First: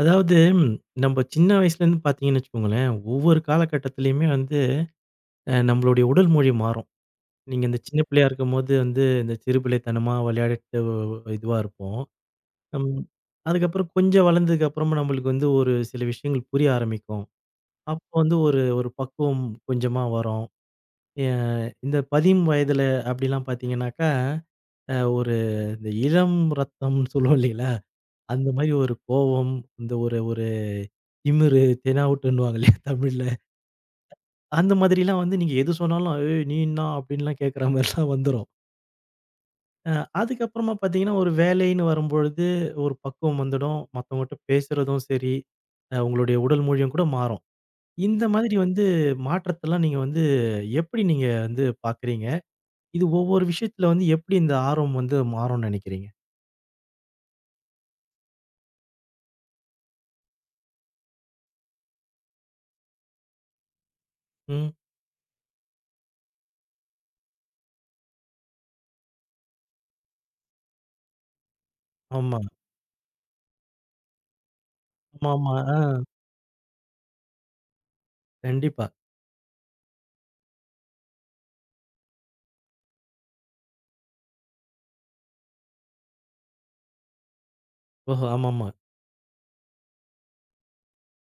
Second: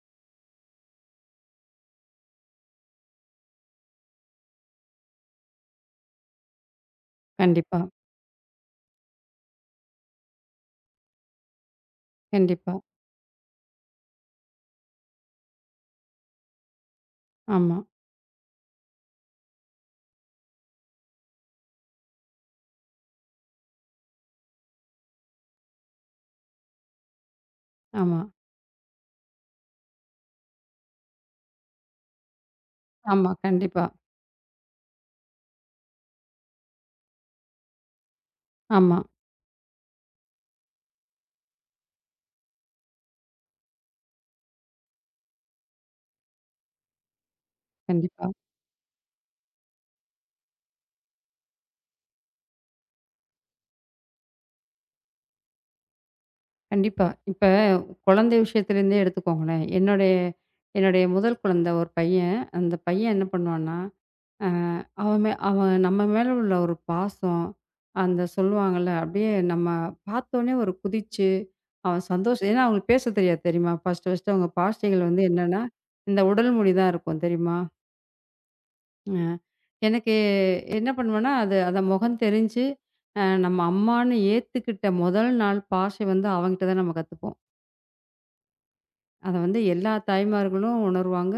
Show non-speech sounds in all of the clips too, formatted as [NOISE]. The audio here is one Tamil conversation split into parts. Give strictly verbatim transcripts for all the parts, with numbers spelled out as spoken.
அதாவது, ம், நம்ம சின்ன வயசுலேருந்து பார்த்தீங்கன்னு வச்சுக்கோங்களேன், ஒவ்வொரு காலகட்டத்திலயுமே வந்து அ நம்மளுடைய உடல் மொழி மாறும். நீங்க இந்த கண்டிப்பா, சின்ன பிள்ளையா இருக்கும்போது வந்து இந்த சிறுபிள்ளைத்தனமா விளையாடிட்டு ஒ- இதுவா இருப்போம். கண்டிப்பா. ம். அதுக்கப்புறம் கொஞ்சம் வளர்ந்ததுக்கு அப்புறமா நம்மளுக்கு வந்து ஒரு சில விஷயங்கள் புரிய ஆரம்பிக்கும். ஆமா, அப்போ வந்து ஒரு ஒரு பக்குவம் கொஞ்சமா வரும். எ இந்த பத்து வயதில அப்படிலாம் பார்த்தீங்கன்னாக்கா, அ ஒரு இந்த இளம் ரத்தம்னு சொல்லுவோம் இல்லைங்களா? ஆமா, அந்த மாரி ஒரு கோவம், இந்த ஒரு ஒரு திமிரு, தெனாவுட்டுன்னுவாங்க இல்லையா தமிழ்ல. ஆமா. கண்டிப்பா. அந்த மாதிரிலாம் வந்து நீங்க எது சொன்னாலும், "ஏய் நீ என்னா?" அப்படின்லாம் கேட்கற மாரிலாம் வந்துரும். ஆமா. அ அதுக்கப்புறமா பார்த்தீங்கன்னா, ஒரு வேலைன்னு வரும்பொழுது ஒரு பக்குவம் வந்துடும். மத்தவங்கட்ட பேசுறதும் சரி, அ உங்களுடைய உடல் மொழியும் கூட மாறும். இந்த கண்டிப்பா, மாதிரி வந்து மாற்றத்தெல்லாம் நீங்க வந்து எப்படி நீங்க வந்து பார்க்குறீங்க? இது ஒவ்வொரு விஷயத்துல வந்து எப்படி இந்த ஆர்வம் வந்து மாறும்னு நினைக்கிறீங்க? கண்டிப்பா. இப்ப குழந்தை விஷயத்துலேருந்தே எடுத்துக்கோங்களேன். என்னுடைய என்னுடைய முதல் குழந்த ஒரு பையன். அந்த பையன் என்ன பண்ணுவான்னா, அ ம். அவன் மே அவன் நம்ம மேல உள்ள ஒரு பாசம், அந்த சொல்லுவாங்கல்ல, அப்படியே நம்ம பார்த்தோனே ஒரு குதிச்சு, அவன் ஆமா. சந்தோஷம். ஏன்னா அவங்களுக்கு பேச தெரியாது தெரியுமா? ஃபர்ஸ்ட்டு, ஃபர்ஸ்ட்டு அவங்க பாஷைகள் வந்து ஆமாமா. என்னன்னா, ஆ. இந்த உடல் மொழி தான் இருக்கும் தெரியுமா? கண்டிப்பா. அ எனக்கு என்ன பண்ணுவேன்னா, அது அத முகம் தெரிஞ்சு, அ நம்ம அம்மான்னு ஏத்துக்கிட்ட முதல் நாள் பாஷை வந்து அவங்கிட்ட தான் நம்ம கத்துப்போம். ஓஹோ! ஆமாமா. அத வந்து எல்லா தாய்மார்களும் உணருவாங்க.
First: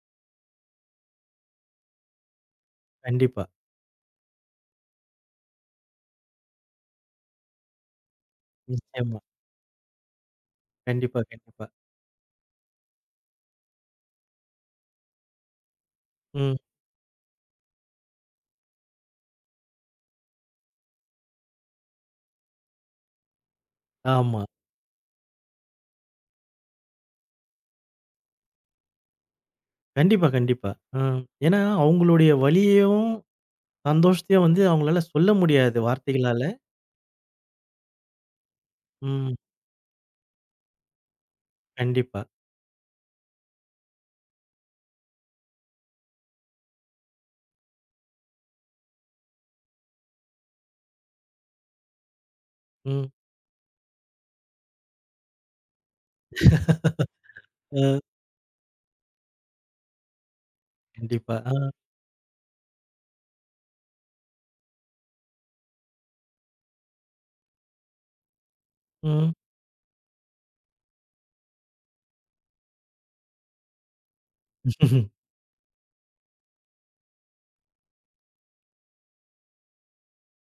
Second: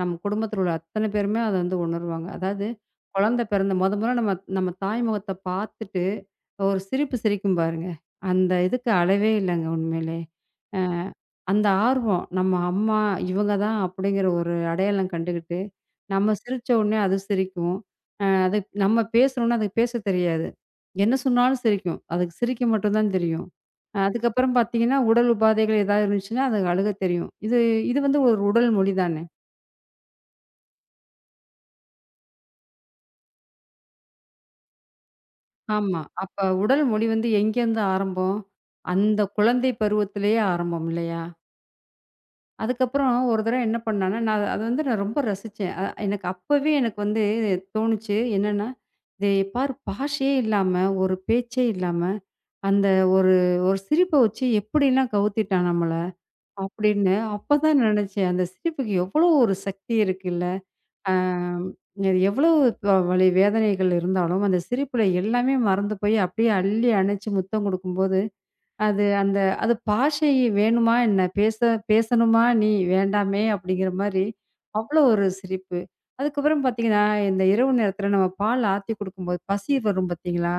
நம்ம குடும்பத்தில உள்ள அத்தன பேருமே அத வந்து உணருவாங்க. அதாவது குழந்தை கண்டிப்பா. பிறந்த மொத மொதல்ல நம்ம நம்ம தாய் முகத்த பார்த்துட்டு, ஒரு சிரிப்பு சிரிக்கும் பாருங்க. அந்த இதுக்கு நிச்சயமா. அளவே இல்லங்க உண்மையிலே. அ கண்டிப்பா, கண்டிப்பா. அந்த ஆர்வம் நம்ம அம்மா இவங்க தான் அப்படிங்கிற ஒரு அடையாளம் கண்டுகிட்டு, நம்ம ம். சிரிச்ச உடனே அது சிரிக்கும். அ அது நம்ம பேசுனோம்னா அதுக்கு பேச தெரியாது. என்ன சொன்னாலும் சிரிக்கும். அதுக்கு சிரிக்க மட்டும் தான் தெரியும். ஆமா. அதுக்கப்புறம் பார்த்தீங்கன்னா, உடல் உபாதைகள் ஏதாவது இருந்துச்சுன்னா, அது அழுக தெரியும். இது இது வந்து ஒரு உடல் மொழி தானே! கண்டிப்பா, கண்டிப்பா. ம். ஏன்னா, அவங்களுடைய வலியையும், சந்தோஷத்தையும் வந்து அவங்களால சொல்ல முடியாது ஆமா. வார்த்தைகளால. அப்ப உடல் மொழி வந்து எங்கேருந்து ஆரம்பம்? அந்த ம். குழந்தை பருவத்திலேயே ஆரம்பம் இல்லயா! கண்டிப்பா. அதுக்கப்புறம் ஒரு தடவ என்ன பண்ணேன்னா, நான் அத வந்து நான் ரொம்ப ரசிச்சேன். அ எனக்கு அப்பவே எனக்கு வந்து தோணுச்சு. என்னன்னா, "இத பாரு, பாஷையே இல்லாம, ஒரு பேச்சே இல்லாம, அந்த ம். ஒரு ஒரு சிரிப்ப வச்சு எப்படிலாம் கவுத்திட்டான் நம்மள!" அப்படின்னு அப்பதான் அ நினைச்சேன். அந்த சிரிப்புக்கு எவ்வளோ ஒரு சக்தி இருக்குல்ல! கண்டிப்பா. ஆ. ஆம். அது எவ்வளவு ப வலி வேதனைகள் இருந்தாலும், அந்த சிரிப்புல எல்லாமே மறந்து போய் அப்படியே அள்ளி அணைச்சு முத்தம் குடுக்கும்போது, அது ம். அந்த அது பாஷை வேணுமா என்ன? பேச பேசணுமா நீ? வேண்டாமே! அப்படிங்கிற மாரி அவ்வளோ [LAUGHS] ஒரு சிரிப்பு. அதுக்கப்புறம் பார்த்தீங்கன்னா, இந்த இரவு நேரத்தில நம்ம பால் ஆத்தி குடுக்கும்போது பசி வரும் பார்த்தீங்களா?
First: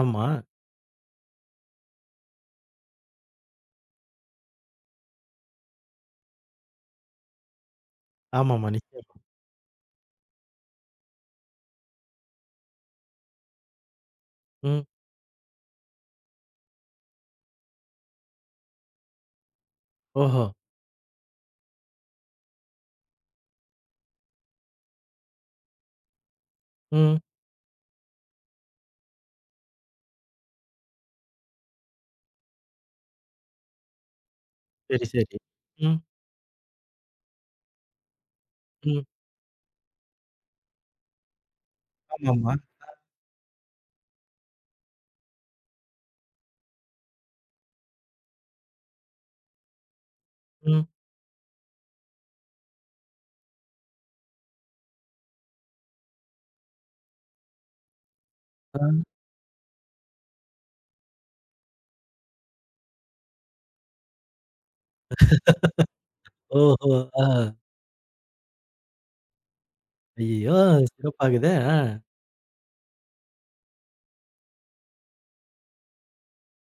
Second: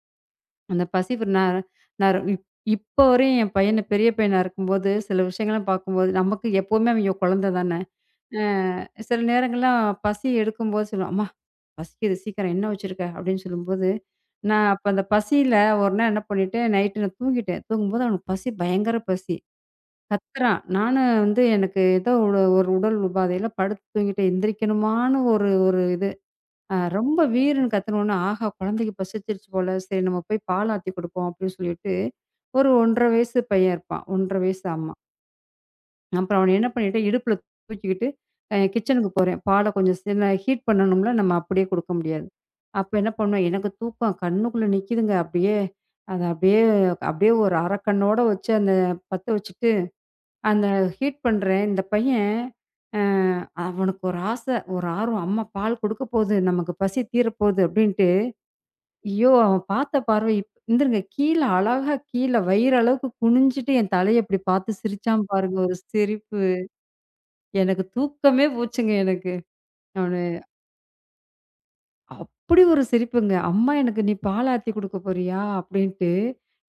ஆமா. அந்த பசி வரு நான் நான் இப் இப்போ வரையும் என் பையன பெரிய பையனா இருக்கும்போது, சில விஷயங்கள்லாம் பார்க்கும்போது நமக்கு எப்பவுமே அவிங்க குழந்த தானே! அ ஆமாமா. நிச்சயமா. சில நேரங்கள்லாம் பசி எடுக்கும்போது சொல்லுவான், "பசிக்குது, சீக்கிரம் என்ன வச்சிருக்க?" அப்படின்னு சொல்லும்போது, நான் ம். அப்ப அந்த பசியில ஒரு நாள் என்ன பண்ணிட்டேன், நைட்டு நான் தூங்கிட்டேன். தூங்கும்போது அவனுக்கு பசி, பயங்கர பசி. ஓஹோ! கத்துறான். நானும் வந்து எனக்கு ஏதோ ஒரு ஒரு உடல் உபாதையில படுத்து தூங்கிட்டேன். எந்திரிக்கணுமான்னு ஒரு ஒரு இது. அ ம். ரொம்ப வீருன்னு கத்துனோனே, ஆஹா! குழந்தைக்கு பசிச்சிருச்சு போல. சரி, நம்ம போய் பால் ஆத்தி குடுப்போம் அப்படின்னு சொல்லிட்டு, ஒரு ஒன்னரை வயசு பையன் இருப்பான். ஒன்னரை வயசு, ஆமா. சரி, சரி. ம். அப்புறம் அவன என்ன பண்ணிட்டேன், இடுப்புல தூக்கிக்கிட்டு அ ம். கிச்சனுக்கு போறேன். பால கொஞ்சம் சின்ன ஹீட் பண்ணணும்ல, நம்ம அப்படியே குடுக்க முடியாது. அப்ப என்ன பண்ணுவேன், எனக்கு தூக்கம் கண்ணுக்குள்ள நிக்குதுங்க. அப்படியே அத அப்படியே அப்படியே ஒரு அரக்கண்ணோட வச்சு அந்த பத்த வச்சுட்டு, அந்த ம். ஹீட் பண்றேன். இந்த பையன் அ அவனுக்கு ஒரு ஆசை, ஒரு ஆர்வம். அம்மா பால் குடுக்க போகுது, நமக்கு பசி தீரப்போகுது அப்படின்ட்டு, ஆ. ஐயோ! அவன் பார்த்த பார்வை, இப் இந்திருங்க, கீழ அழகா கீழ வயிறு அளவுக்கு குனிஞ்சுட்டு என் தலைய இப்படி பார்த்து சிரிச்சான் பாருங்க, ஒரு சிரிப்பு. ஓஹோ! ஆ. எனக்கு தூக்கமே போச்சுங்க, எனக்கு. நானு ஐயய்யோ! சிறப்பாகுதே! ஆ. அப்படி ஒரு சிரிப்புங்க. "அம்மா, எனக்கு நீ பால் ஆத்தி குடுக்க போறியா?" அப்படின்ட்டு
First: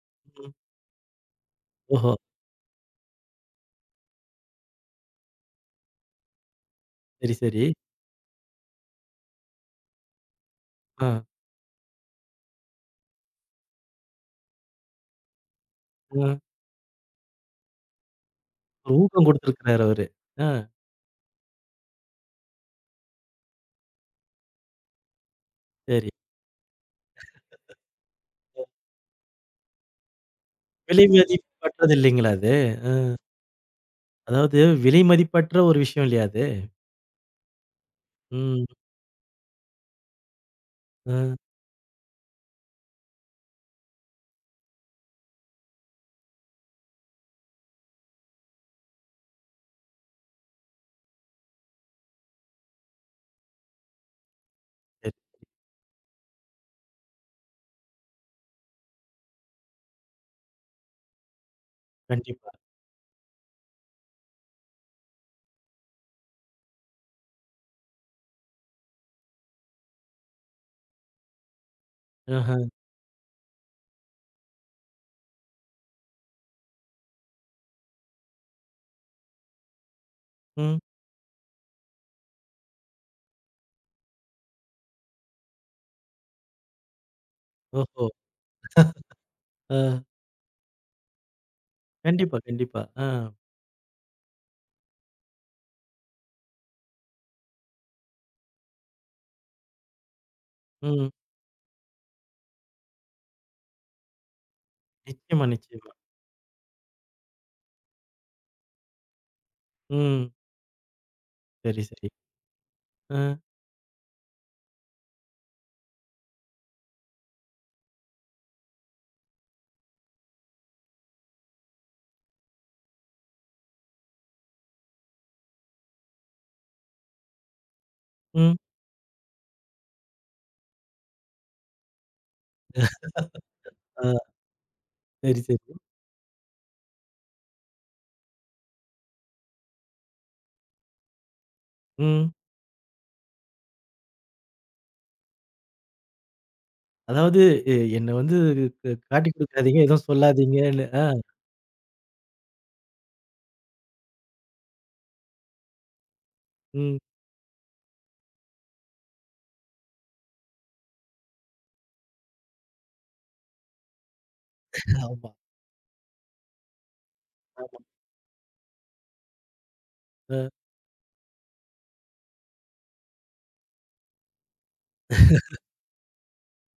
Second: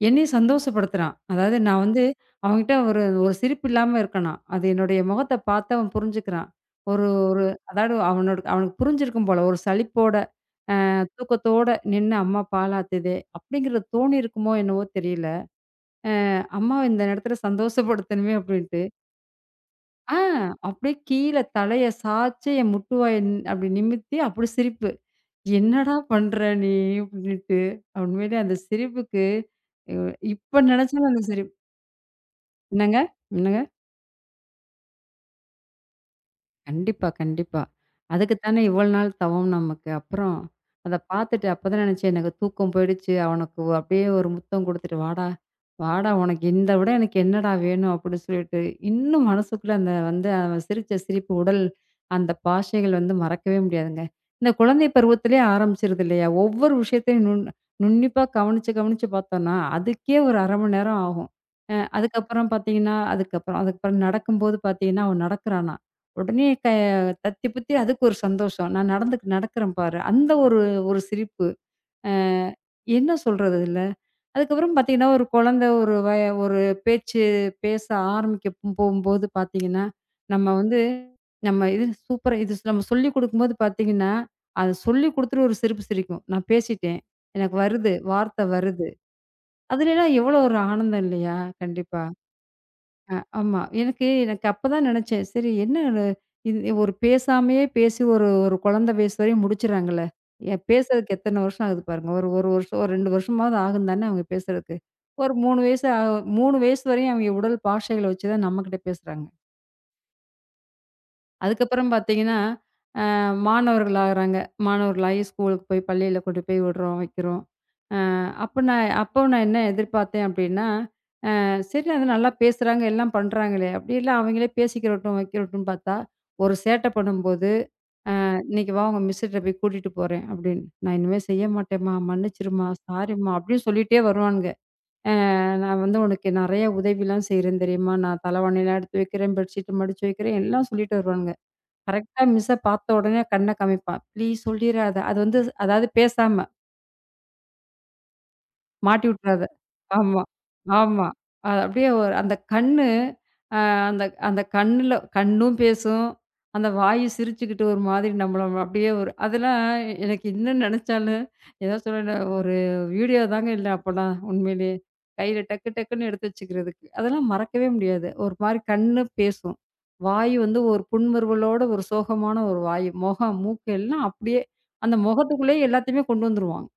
என்னையும் ம். சந்தோஷப்படுத்துறான். அதாவது நான் வந்து ஓஹோ! அவன்கிட்ட ஒரு ஒரு சிரிப்பு இல்லாம இருக்கனா, அது என்னுடைய முகத்த பார்த்து அவன் புரிஞ்சுக்கிறான். ஒரு சரி, ஒரு சரி. அதாவது அவனோட, அவனுக்கு புரிஞ்சிருக்கும் போல. ஒரு சலிப்போட, அ ஆ. தூக்கத்தோட நின்னு அம்மா பால் ஆத்துதே அப்படிங்கிறது தோணியிருக்குமோ என்னவோ தெரியல. ஆ. அம்மாவ இந்த நேரத்தில சந்தோஷப்படுத்தணுமே அப்படின்ட்டு. ஒரு ஊக்கம் குடுத்திருக்கிறாரு அவரு. ஆ ஆ. அப்படியே கீழ தலைய சாய்ச்சு, என் முட்டுவாய நி- அப்படி நிமித்தி, அப்படி சிரிப்பு. "என்னடா சரி. பண்ற நீ?" அப்படின்ட்டு. உண்மையிலே அந்த சிரிப்புக்கு, அ இப்ப விலை நெனச்சாலும் அந்த சிரிப்பு. மதிப்பற்றது இல்லைங்களா அது? என்னங்க? என்னங்க? அதாவது, விலை மதிப்பற்ற ஒரு விஷயம் இல்லையா அது? கண்டிப்பா, கண்டிப்பா. அதுக்கு தானே ம். இவ்வளோ நாள் தவம் நமக்கு. அப்புறம் அத ஆ பார்த்துட்டு அப்பதான் நினைச்சேன், எனக்கு தூக்கம் போயிடுச்சு. அவனுக்கு ஒ- அப்படியே ஒரு முத்தம் குடுத்துட்டு, "வாடா, வாடா, உனக்கு இந்த விட எனக்கு என்னடா வேணும்?" அப்படின்னு சொல்லிட்டு, இன்னும் மனசுக்குள்ள அந்த வந்து அவன் சிரிச்ச சிரிப்பு, உடல் அந்த பாஷைகள் வந்து மறக்கவே முடியாதுங்க. இந்த குழந்தை சரி. பருவத்திலேயே ஆரம்பிச்சிருது இல்லையா? ஒவ்வொரு விஷயத்தையும் நுண் நுண்ணிப்பா கவனிச்சு, கவனிச்சு பார்த்தோம்னா, அதுக்கே ஒரு அரை மணி நேரம் ஆகும். அ அதுக்கப்புறம் கண்டிப்பா. பார்த்தீங்கன்னா, அதுக்கப்புறம் அதுக்கப்புறம் நடக்கும்போது பார்த்தீங்கன்னா, அவன் நடக்கிறானா? உடனே க தத்தி புத்தி அதுக்கு ஒரு சந்தோஷம். நான் நடந்துக்கு நடக்கிறேன் பாரு. அந்த ஒரு ஒரு சிரிப்பு. அ ஆஹ. என்ன சொல்றது இதுல? அதுக்கப்புறம் பார்த்தீங்கன்னா, ஒரு குழந்தை ஒரு வய ஒரு பேச்சு பேச ஆரம்பிக்க போ- போகும்போது பார்த்தீங்கன்னா, நம்ம வந்து ம். நம்ம இது சூப்பரா, இது நம்ம சொல்லிக் குடுக்கும்போது பார்த்தீங்கன்னா, அது சொல்லிக் குடுத்துட்டு ஒரு சிரிப்பு சிரிக்கும். நான் பேசிட்டேன். எனக்கு வருது. ஓஹோ! வார்த்தை வருது. ஆ. அதுலலாம் எவ்வளோ ஒரு ஆனந்தம் இல்லையா? கண்டிப்பா. கண்டிப்பா, கண்டிப்பா. ஆ. அ ஆமா. எனக்கு எனக்கு அப்பதான் நெனச்சேன். சரி, என்ன இது, இது ஒரு பேசாமயே பேசி ஒரு ஒரு குழந்தை வயசு வரையும் முடிச்சுறாங்கல்ல. எ ம். பேசுறதுக்கு எத்தன வருஷம் ஆகுது பாருங்க. ஒரு 1 வருஷம், ஒரு ரெண்டு வருஷமாவது ஆகும் தானே அவங்க பேசுறதுக்கு. ஒரு நிச்சயமா, 3 வயசு நிச்சயமா. ஆ மூணு வயசு வரையும் அவங்க உடல் பாஷைகள வச்சு தான் நம்மகிட்ட பேசுறாங்க. ம். சரி, அதுக்கப்புறம் சரி. பார்த்தீங்கன்னா, அ ஆ. மாணவர்கள் ஆகுறாங்க. மாணவர்களாகி ஸ்கூலுக்கு போய், பள்ளியில கொண்டு போய் விடுறோம், வைக்கிறோம். அ அப்ப நான் அப்போ நான் என்ன எதிர்பார்த்தேன் அப்டின்னா, சரி அது நல்லா பேசுறாங்க, எல்லாம் பண்றாங்களே! அப்படிலாம் அவங்களே பேசிக்கிறட்டும், வைக்கிறட்டும்ன்னு பார்த்தா, ஒரு சேட்டை பண்ணும்போது, ம். "இன்னைக்கு வா, உங்க மிஸ்ஸுட்ட போய் கூட்டிட்டு போறேன்" அப்படின்னு. "நான் இனிமே செய்ய மாட்டேம்மா, மன்னிச்சிரும்மா, சாரிம்மா" அப்படின்னு சொல்லிட்டே ஆ. வருவானுங்க. "அ சரி, சரி. "நான் வந்து உனக்கு நெறைய உதவிலாம் செய்றேன் தெரியுமா? நான் தலவாணிலாம் எடுத்து வைக்கிறேன், பெட்ஷீட் மடிச்சு வைக்கிறேன்" எல்லாம் சொல்லிட்டு வருவானுங்க. கரெக்ட்டா ம். மிஸ்ஸ பார்த்த உடனே கண்ண காமிப்பான். "ப்ளீஸ் சொல்லிறாத", அது வந்து அதாவது பேசாம, அதாவது, எ என்ன வந்து க மாட்டி காட்டி விட்டுறாத. குடுக்காதீங்க, எதுவும் ஆமா, சொல்லாதீங்கன்னு. ஆ. ஆமா. அது அப்படியே ஒரு அந்த கண்ணு, அந்த அந்த கண்ணுல கண்ணும் பேசும். அந்த ம். வாயும் சிரிச்சுக்கிட்டு ஒரு மாதிரி நம்மள அப்படியே ஒரு அதெல்லாம். எனக்கு இன்னும் நினைச்சாலும் ஏதோ சொல்ல, ஒரு வீடியோ தாங்க இல்ல அப்பலாம் உண்மையிலேயே. ஆமா, கையில டக்கு டக்குன்னு எடுத்து வச்சுக்கிறதுக்கு. அதெல்லாம் மறக்கவே ஆமா. முடியாது. ஒரு மாரி கண்ணு பேசும். வாய் ஆ. வந்து ஒரு புன்முறுவலோட ஒரு சோகமான ஒரு வாய். முகம், மூக்கு எல்லாம் அப்படியே அந்த முகத்துக்குள்ளேயே எல்லாத்தையுமே கொண்டு வந்துருவாங்க.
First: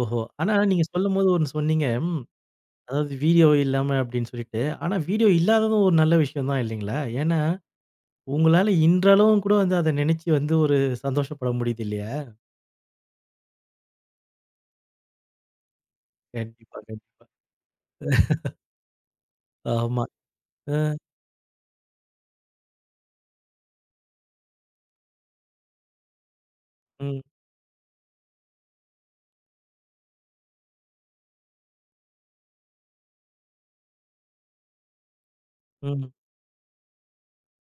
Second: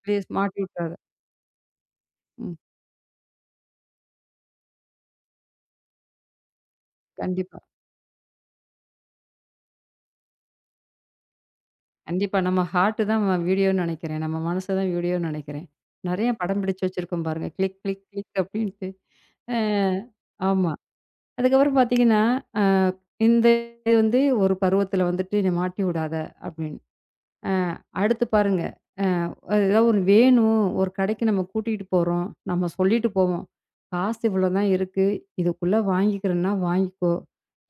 அப்படியே ஓஹோ! ஆனா மாட்டி நீங்க விட்டுறாத. சொல்லும்போது ஒண்ணு சொன்னீங்க. ம். ம். அதாவது வீடியோ இல்லாம அப்படின்னு சொல்லிட்டு. ஆனா வீடியோ இல்லாததும் ஒரு நல்ல விஷயம் தான் இல்லைங்களா? ஏன்னா கண்டிப்பா. உங்களால இன்றளவும் கூட வந்து அத நினைச்சு வந்து ஒரு சந்தோஷப்பட முடியுது இல்லையா? கண்டிப்பா. நம்ம ஹார்ட் தான் வீடியோன்னு நெனைக்கிறேன். நம்ம மனசு தான் வீடியோன்னு நெனைக்கிறேன். நெறைய படம் கண்டிப்பா, பிடிச்சு வச்சிருக்கோம் கண்டிப்பா. பாருங்க. கிளிக், கிளிக், கிளிக் அப்டின்ட்டு. அ ஆமா. ஆமா. அ, அதுக்கப்புறம் பார்த்தீங்கன்னா, அ இந்த இது வந்து ஒரு பருவத்தில வந்துட்டு "நீ மாட்டி விடாத" அப்டின்னு. ம், அ அடுத்து பாருங்க. அ ஏதாவது ஒண்ணு வேணும், ஒரு கடைக்கு நம்ம கூட்டிட்டு போறோம். நம்ம சொல்லிட்டு போவோம். "காசு இவ்வளோ தான் இருக்கு. இதுக்குள்ள ம். வாங்கிக்கிறன்னா வாங்கிக்கோ.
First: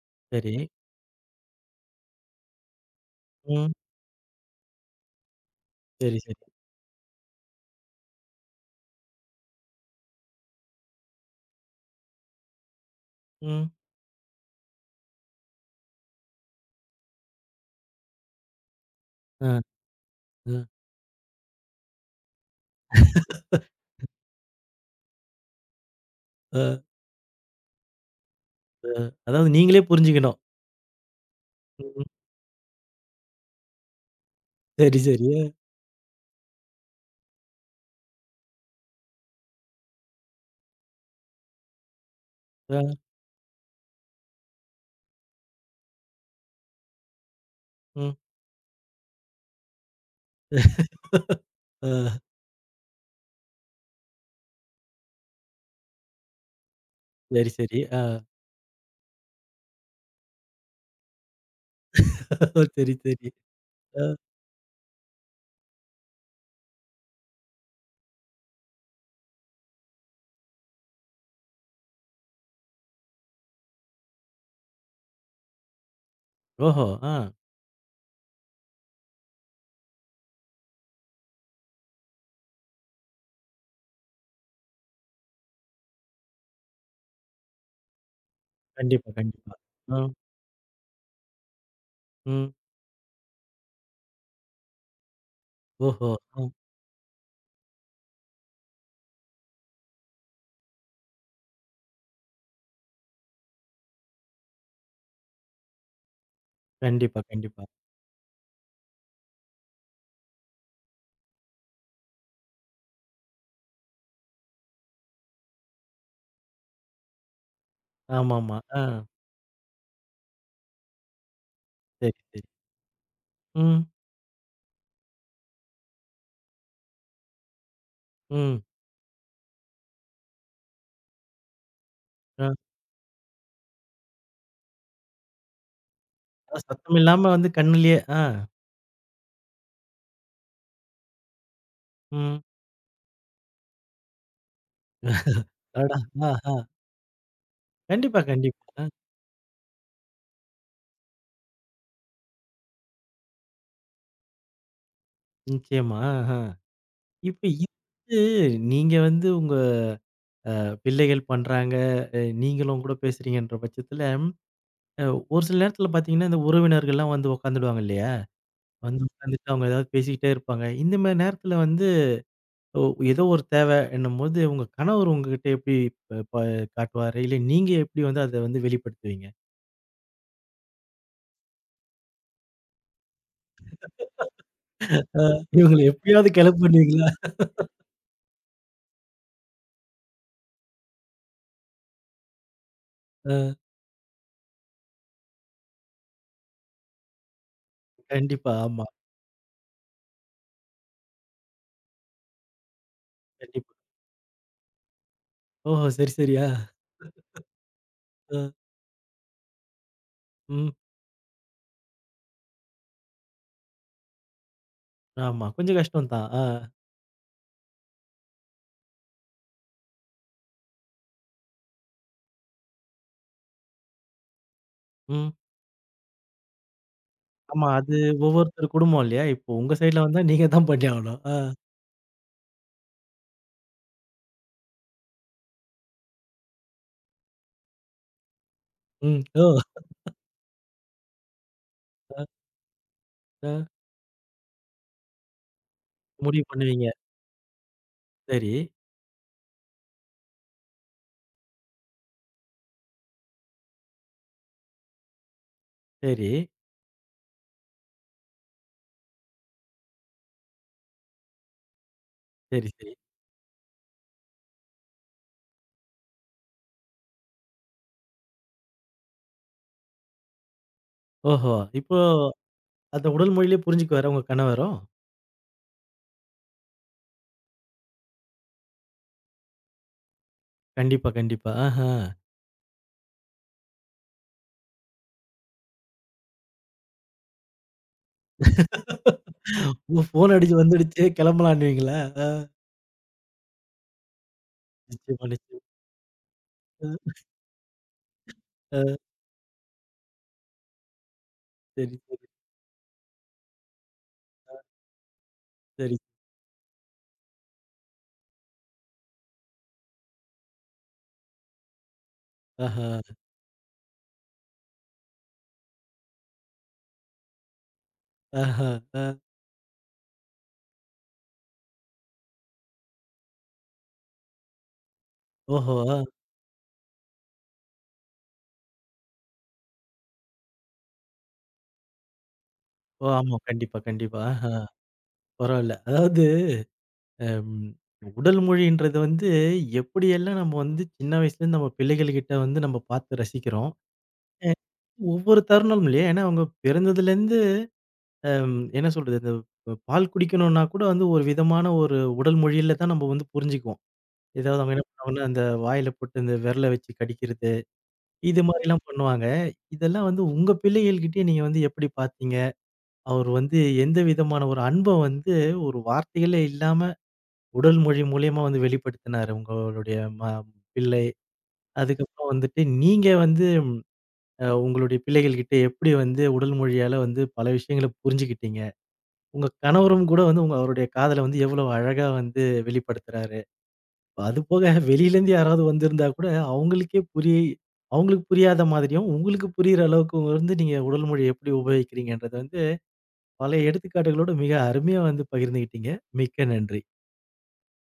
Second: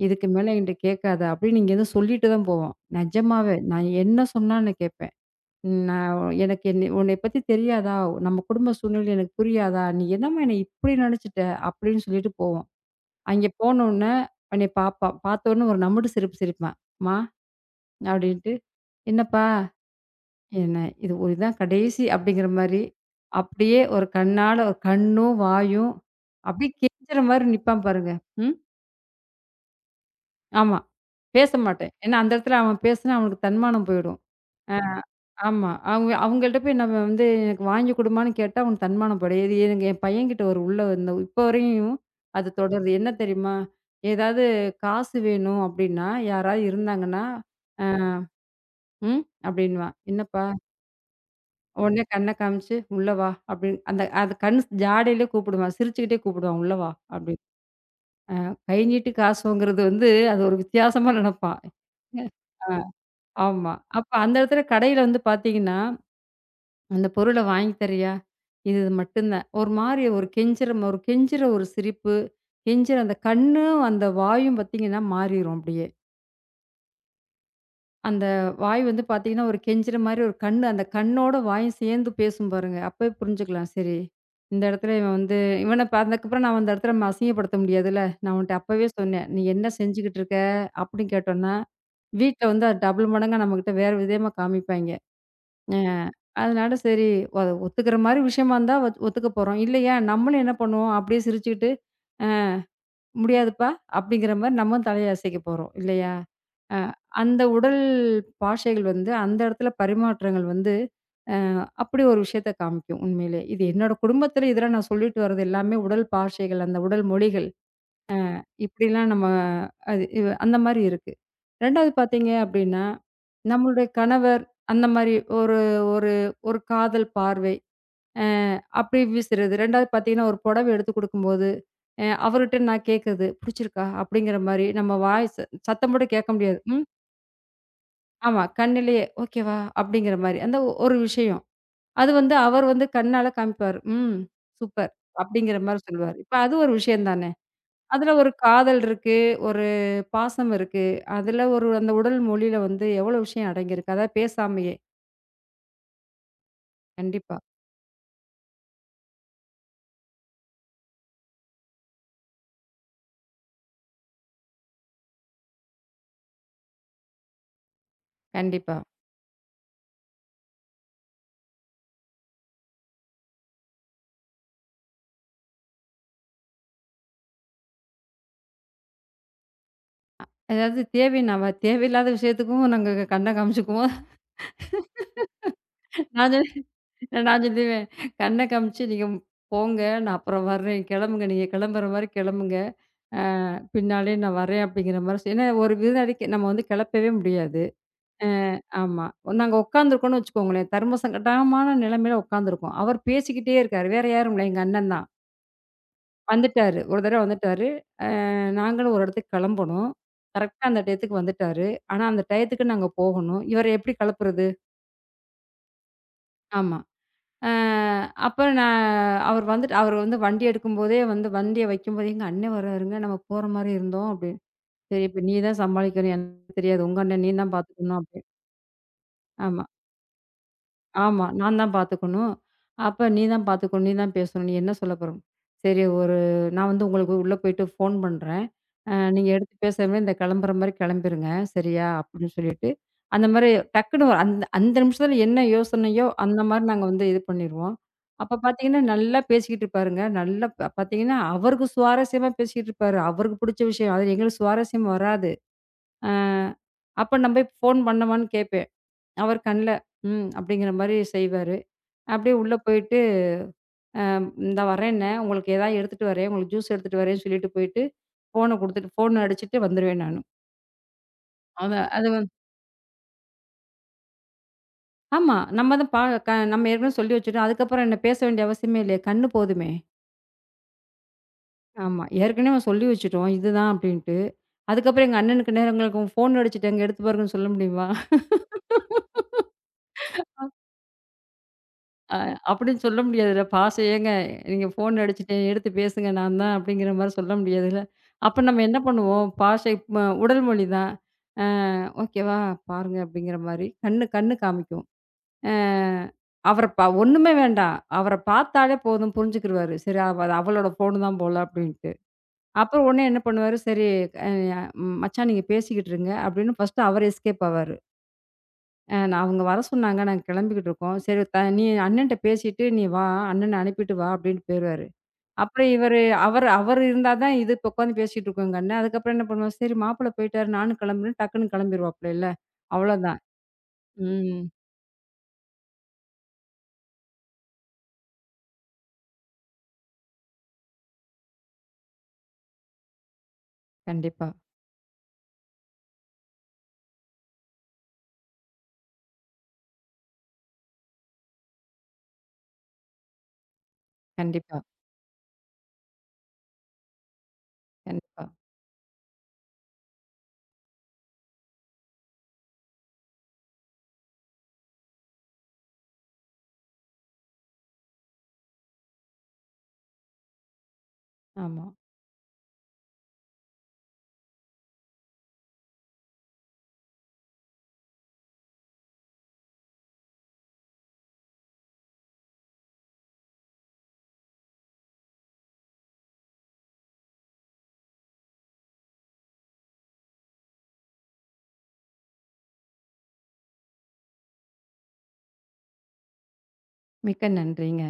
இதுக்கு மேல சரி. என்ட்ட கேட்காத" அப்டின்னு இங்கேருந்து சொல்லிட்டு தான் போவோம். நெஜமாவே ம். நான் என்ன சொன்னாலும் நான் கேட்பேன். நான் சரி, சரி. எனக்கு என்னை உன்னை பத்தி தெரியாதா? நம்ம குடும்ப சூழ்நிலை எனக்கு புரியாதா? நீ என்னம்மா என்னை இப்படி நெனச்சுட்ட? அப்படின்னு சொல்லிட்டு போவோம். அங்கே ம். போனோன்னே என்னைய பாப்பா. பார்த்தோன்னே ஒரு நமுடு சிரிப்பு சிரிப்பா. "அம்மா" அப்படின்ட்டு, "என்னப்பா?" அ, அ, என்ன இது ஒரு இதான் கடைசி அப்படிங்கிற மாரி, அப்படியே ஒரு கண்ணால ஒரு கண்ணும், வாயும் அப்படியே அ, கெஞ்சுற மாரி நிப்பான் பாருங்க. ம். அ. அதாவது நீங்களே புரிஞ்சுக்கணும். ஆமா. பேச மாட்டேன். ம். ஏன்னா அந்த இடத்துல அவன் பேசுனா அவனுக்கு தன்மானம் போயிடும். ஆ. சரி, சரி. ஆமா. அவங்க அவங்கள்ட்ட போய் நம்ம வந்து எனக்கு வாங்கி குடும்மான்னு கேட்டா, அவனுக்கு தன்மானப்படும். இது எனக்கு என் பையன்கிட்ட ஒரு உள்ள, இந்த இப்போ வரையும் அது அ, தொடருது. என்ன தெரியுமா? ஏதாவது காசு வேணும் அப்டின்னா, யாராவது இருந்தாங்கன்னா, அ ம். ம் அப்டின்னுவான். என்னப்பா? உடனே அ, கண்ண காமிச்சு, "உள்ள வா" அப்டின்னு, அந்த அது கண் ஜாடையிலே கூப்பிடுவான். சிரிச்சுக்கிட்டே கூப்பிடுவான். "உள்ள வா" அப்டின்னு. சரி, சரி. அ. கை நீட்டி காசு வாங்குறது வந்து, அது ஒரு வித்தியாசமா நெனப்பான். அ சரி, சரி. ஆமா. அப்ப அ. அந்த இடத்துல கடையில வந்து பார்த்தீங்கன்னா, அந்த பொருள வாங்கி தரியா? இது மட்டும் தான். ஒரு மாரி ஒரு கெஞ்சுற ஒரு கெஞ்சுற ஒரு சிரிப்பு, கெஞ்சுற அந்த கண்ணும், அந்த வாயும் பார்த்தீங்கன்னா மாறிரும் அப்படியே. ஓஹோ! ஆ. அந்த வாய் வந்து பார்த்தீங்கன்னா, ஒரு கெஞ்சுற மாரி, ஒரு கண்ணு, அந்த கண்ணோட வாயும் சேர்ந்து பேசும் பாருங்க. அப்பவே புரிஞ்சுக்கலாம். சரி, இந்த இடத்துல இவன் வந்து இவன இப்ப அதுக்கப்புறம் நான் அந்த இடத்துல நம்ம அசிங்கப்படுத்த முடியாதுல்ல. நான் உன்ட்ட அப்பவே கண்டிப்பா, சொன்னேன், "நீ கண்டிப்பா. என்ன அ, செஞ்சுகிட்டு இருக்க?" அப்படின்னு கேட்டோம்னா, வீட்ல ம். வந்து அது டபுள் மடங்கா நம்மகிட்ட வேற விதமா காமிப்பாய்ங்க. அ ஓஹோ! அ. அதனால சரி அது ஒத்துக்கிற மாரி விஷயமா இருந்தா ஒத் ஒத்துக்க போறோம். இல்லையா நம்மளும் என்ன பண்ணுவோம், அப்படியே சிரிச்சுக்கிட்டு, "அ "முடியாதுப்பா" அப்படிங்கிற மாரி நம்மளும் தலைய அசைக்க போறோம் இல்லையா? அ கண்டிப்பா, அந்த கண்டிப்பா. உடல் பாஷைகள் வந்து, அந்த இடத்துல பரிமாற்றங்கள் வந்து, அ அப்படி ஒரு விஷயத்த காமிக்கும் உண்மையிலே. இது என்னோட குடும்பத்தில இதெல்லாம் நான் சொல்லிட்டு வர்றது எல்லாமே உடல் பாஷைகள், அந்த உடல் மொழிகள். ஆமாமா. ஆ. இப்படிலாம் நம்ம அது இவ் அந்த மாரி இருக்கு. 2வது சரி, பார்த்தீங்க சரி. அப்படின்னா, நம்மளுடைய ம், கணவர் அந்த மாரி ஒரு ஒரு ஒரு காதல் பார்வை. அ ம். அப்படி வீசுறது. 2வது பார்த்தீங்கன்னா, ஒரு புடவ எடுத்து குடுக்கும்போது, அ அவர்ட்ட நான் கேட்கறது, "புடிச்சிருக்கா?" அப்படிங்கிற மாரி நம்ம வாய்ஸ் சத்தம் போட்டு கேட்க அ முடியாது. ம். சத்தம் இல்லாம வந்து கண்ணுலயே ஆ, ஆமா. கண்ணிலேயே, "ஓகேவா?" அப்படிங்கிற மாரி. அந்த ஒ- ஒரு விஷயம். அது வந்து ம். அவர் வந்து கண்ணால காமிப்பாரு. "ம். சூப்பர்." அப்படிங்கிற மாரி அடடா! சொல்லுவாரு. இப்ப அது ஆஹா. ஒரு விஷயம் தானே. அதுல கண்டிப்பா, ஒரு கண்டிப்பா. காதல் அ, இருக்கு, ஒரு பாசம் இருக்கு. அதுல ஒரு அந்த உடல் மொழியில வந்து எவ்வளோ விஷயம் அடங்கியிருக்கு. அதாவது பேசாமயே. நிச்சயமா. ஆஹா. கண்டிப்பா, இப்ப இது நீங்க வந்து உங்க பிள்ளைகள் பண்றாங்க. அ நீங்களும் உங்க கூட பேசுறீங்கன்ற பட்சத்துல, அ ஒரு சில நேரத்துல பாத்தீங்கன்னா, இந்த உறவினர்கள்லாம் வந்து உக்காந்துடுவாங்க இல்லையா? கண்டிப்பா. வந்து உக்காந்துட்டு அவங்க ஏதாவது பேசிக்கிட்டே இருப்பாங்க. இந்த மாரி நேரத்துல வந்து ஒ ஏதோ ஒரு தேவ என்னும்போது, உங்க கணவர் உங்ககிட்ட எப்படி ப ப காட்டுவாரு? இல்ல நீங்க எப்படி வந்து அத வந்து வெளிப்படுத்துவீங்க? அதாவது தேவைன்னா தேவையில்லாத விஷயத்துக்கும் நாங்க கண்ண காமிச்சுக்குவோம். இவங்கள எப்படியாவது நான் சொல் கெளப்புவீங்களா? நான் சொல்லுவேன், கண்ண காமிச்சு, நீங்க போங்க, நான் அப்புறம் வர்றேன். கிளம்புங்க. நீங்க கிளம்புற மாரி கிளம்புங்க. அ அ. பின்னாலே நான் வரேன் அப்படிங்கிற மாரி சொ ஏன்னா ஒரு விருந்தாளிக்கு நம்ம வந்து கிளப்பவே முடியாது. அ கண்டிப்பா. ஆமா. ஆமா. நாங்க உட்காந்துருக்கோம்னு வச்சுக்கோங்களேன், தர்மசங்கடமான நிலைமையில உட்காந்துருக்கோம். அவர் பேசிக்கிட்டே கண்டிப்பா. இருக்காரு. வேற யாரும் இல்ல. எங்க அண்ணன் தான். ஓஹோ! சரி, சரியா? வந்துட்டாரு. ஒரு தடவ வந்துட்டாரு. அ அ, நாங்களும் ஒரு இடத்துக்கு கிளம்பணும். கரெக்ட்டா ம். அந்த டயத்துக்கு வந்துட்டாரு. ஆனா அந்த டயத்துக்கு நாங்க போகணும். இவர எப்படி கிளப்புறது? ஆமா. கொஞ்சம் கஷ்டம் தான். ஆ, ஆமா. அ அப்புறம் நான் அவர் வந்துட்டு அவர் வந்து வண்டி எடுக்கும்போதே வந்து வண்டிய வைக்கும்போதே, "எங்க அண்ணன் வராருங்க, நம்ம போற மாரி இருந்தோம்" அப்படின்னு. "சரி இப்ப ம். நீ தான் சமாளிக்கணும். எனக்கு தெரியாது. உங்க அண்ணன் நீ தான் ஆமா. அது பார்த்துக்கணும்" அப்படின்னு. ஒவ்வொருத்தர் குடும்பம் இல்லையா? இப்போ ஆமா. உங்க சைட்ல வந்தா நீங்க தான் பண்ணி ஆவணும். ஆமா. ஆ, நான் தான் பார்த்துக்கணும். அப்ப நீ தான் பார்த்துக்கணும். நீ தான் பேசணும். நீ என்ன சொல்ல போற? சரி ஒரு நான் வந்து உங்களுக்கு உள்ள போயிட்டு ஃபோன் பண்றேன். அ ம். நீங்க ஓ! எடுத்து பேசாமலே இந்த கிளம்புற மாரி கிளம்பிருங்க. சரியா? அ, அப்படின்னு சொல்லிட்டு, அந்த மாரி அ. டக்குனு அந்த அந்த நிமிஷத்துல என்ன யோசனையோ அந்த முடிவு மாரி நாங்க பண்ணுவீங்க. வந்து இது பண்ணிருவோம். அப்ப சரி, பார்த்தீங்கன்னா, நல்லா பேசிக்கிட்டு இருப்பாருங்க. நல்லா ப பார்த்தீங்கன்னா, அவருக்கு சுவாரஸ்யமா பேசிக்கிட்டு இருப்பாரு. அவருக்கு பிடிச்ச விஷயம். அது எங்களுக்கு சுவாரஸ்யம் வராது. அ சரி, அப்ப நான் போய் ஃபோன் பண்ணவான்னு கேட்பேன். அவர் கண்ல, ம். அப்படிங்கிற மாரி செய்வாரு. அப்படியே உள்ள சரி, சரி. போயிட்டு, "இந்தா வரேன்னே, உங்களுக்கு ஏதாவது எடுத்துட்டு வரேன். உங்களுக்கு ஜூஸ் எடுத்துட்டு வரேன்னு" சொல்லிட்டு போயிட்டு, ஃபோன குடுத்துட்டு ஃபோன் அடிச்சுட்டு வந்துருவேன் நானு. ஓஹோ! அவ இப்போ அது வந் அத உடல் மொழியிலே புரிஞ்சுக்குவாரா உங்க கணவரும்? ஆமா. நம்ம தான் பா க நம்ம ஏற்கனவே சொல்லி வச்சுட்டோம். அதுக்கப்புறம் என்ன பேச வேண்டிய அவசியமே இல்லையே. கண்ணு போதுமே. கண்டிப்பா, கண்டிப்பா. ஆஹா. ஆமா. ஏற்கனவே சொல்லி வச்சுட்டோம். இதுதான் அப்படின்ட்டு. அதுக்கப்புறம் எங்க அண்ணனுக்கு, நேரங்களுக்கு ஃபோன் அடிச்சுட்டேங்க, எடுத்து பாருங்கன்னு சொல்ல முடியுமா? ஓ! ஃபோன் அடிச்சு வந்துடுச்சு கிளம்பலான்னுவீங்களா? அ அப்படின்னு சொல்ல முடியாதுல்ல. பாசம் ஏங்க. நீங்க ஃபோன் நிச்சயமா, அடிச்சுட்டு நிச்சயமா. எடுத்து பேசுங்க நான் தான் அப்படிங்கிற அ, மாரி சொல்ல முடியாதுல்ல. அப்ப நம்ம என்ன அ. பண்ணுவோம், பாஷை ம உடல் மொழி தான். அ சரி, சரி, ஓகேவா பாருங்க அப்படிங்கிற மாரி கண்ணு கண்ணு காமிக்கும். அ சரி. அவர ப ஒண்ணுமே வேண்டாம். அவர பார்த்தாலே போதும் புரிஞ்சுக்கிருவாரு. சரி, அவ அது அவளோட ஃபோனு தான் போல அப்படின்ட்டு. அப்புறம் ஆஹா, உடனே என்ன பண்ணுவாரு, சரி அ மச்சான் நீங்க பேசிக்கிட்டு இருங்க அப்படின்னு ஃபர்ஸ்ட்டு அவரு எஸ்கேப் ஆவாரு. ஆஹா. அ அ. நான் அவங்க வர சொன்னாங்க. நாங்க கிளம்பிக்கிட்டு இருக்கோம். சரி த நீ அண்ணன்ட்ட பேசிட்டு நீ வா. அண்ணன அனுப்பிட்டு வா அப்டின்னு போயிருவாரு. அப்புறம் ஓஹோ! இவரு அ. அவரு அவரு இருந்தா தான், இது இப்ப உட்காந்து பேசிட்டு இருக்கோம் எங்க அண்ணன். அதுக்கப்புறம் என்ன பண்ணுவோம், சரி மாப்பிள போயிட்டாரு நானும் கிளம்புறேன் டக்குன்னு கிளம்பிருவாப்லல்ல. ஓ! அவ்வளோதான். ஆமா. கண்டிப்பா, கண்டிப்பா. ம். ஆஹா. பரவால்ல. அதாவது, அம் உடல் மொழின்றது வந்து எப்படியெல்லாம் நம்ம வந்து சின்ன வயசுலேருந்து நம்ம பிள்ளைகள்கிட்ட வந்து நம்ம பார்த்து ரசிக்கிறோம். கண்டிப்பா, அ ஒவ்வொரு தருணமும் இல்லையா? ஏன்னா அவங்க பிறந்ததுலேருந்து அம் என்ன சொல்றது? இந்த பால் குடிக்கணும்னா கூட வந்து ஒரு விதமான ஒரு உடல் மொழியில தான் நம்ம வந்து புரிஞ்சுக்குவோம். கண்டிப்பா, ஏதாவது அவங்க என்ன பண்ணுவாங்கன்னா, அந்த வாயில போட்டு இந்த விரல வச்சு கடிக்கிறது, கண்டிப்பா. இது மாரிலாம் பண்ணுவாங்க. இதெல்லாம் வந்து உங்க பிள்ளைகள்கிட்டயே நீங்க வந்து எப்படி பார்த்தீங்க? அவர் வந்து எந்த விதமான ஒரு அன்ப வந்து ஒரு வார்த்தைகளே இல்லாம உடல் மொழி மூலியமா வந்து வெளிப்படுத்தினாரு உங்களுடைய ம பிள்ளை. ஆமா. அதுக்கப்புறம் வந்துட்டு நீங்க வந்து அ உங்களுடைய பிள்ளைகள் கிட்ட எப்படி வந்து உடல் மொழியால வந்து பல விஷயங்கள புரிஞ்சுக்கிட்டீங்க? உங்க கணவரும் கூட வந்து உங்க அவருடைய காதல வந்து எவ்வளவு அழகா வந்து வெளிப்படுத்துறாரு. அதுபோக வெளியிலேருந்து யாராவது வந்திருந்தா கூட அவங்களுக்கே புரிய அவங்களுக்கு புரியாத மாதிரியும், உங்களுக்கு புரியிற அளவுக்கு வந்து நீங்க உடல் மொழிய எப்படி உபயோகிக்கிறீங்கன்றத வந்து பல எடுத்துக்காட்டுகளோட மிக அருமையா வந்து பகிர்ந்துகிட்டீங்க. மிக்க நன்றி. மிக்க நன்றிங்க.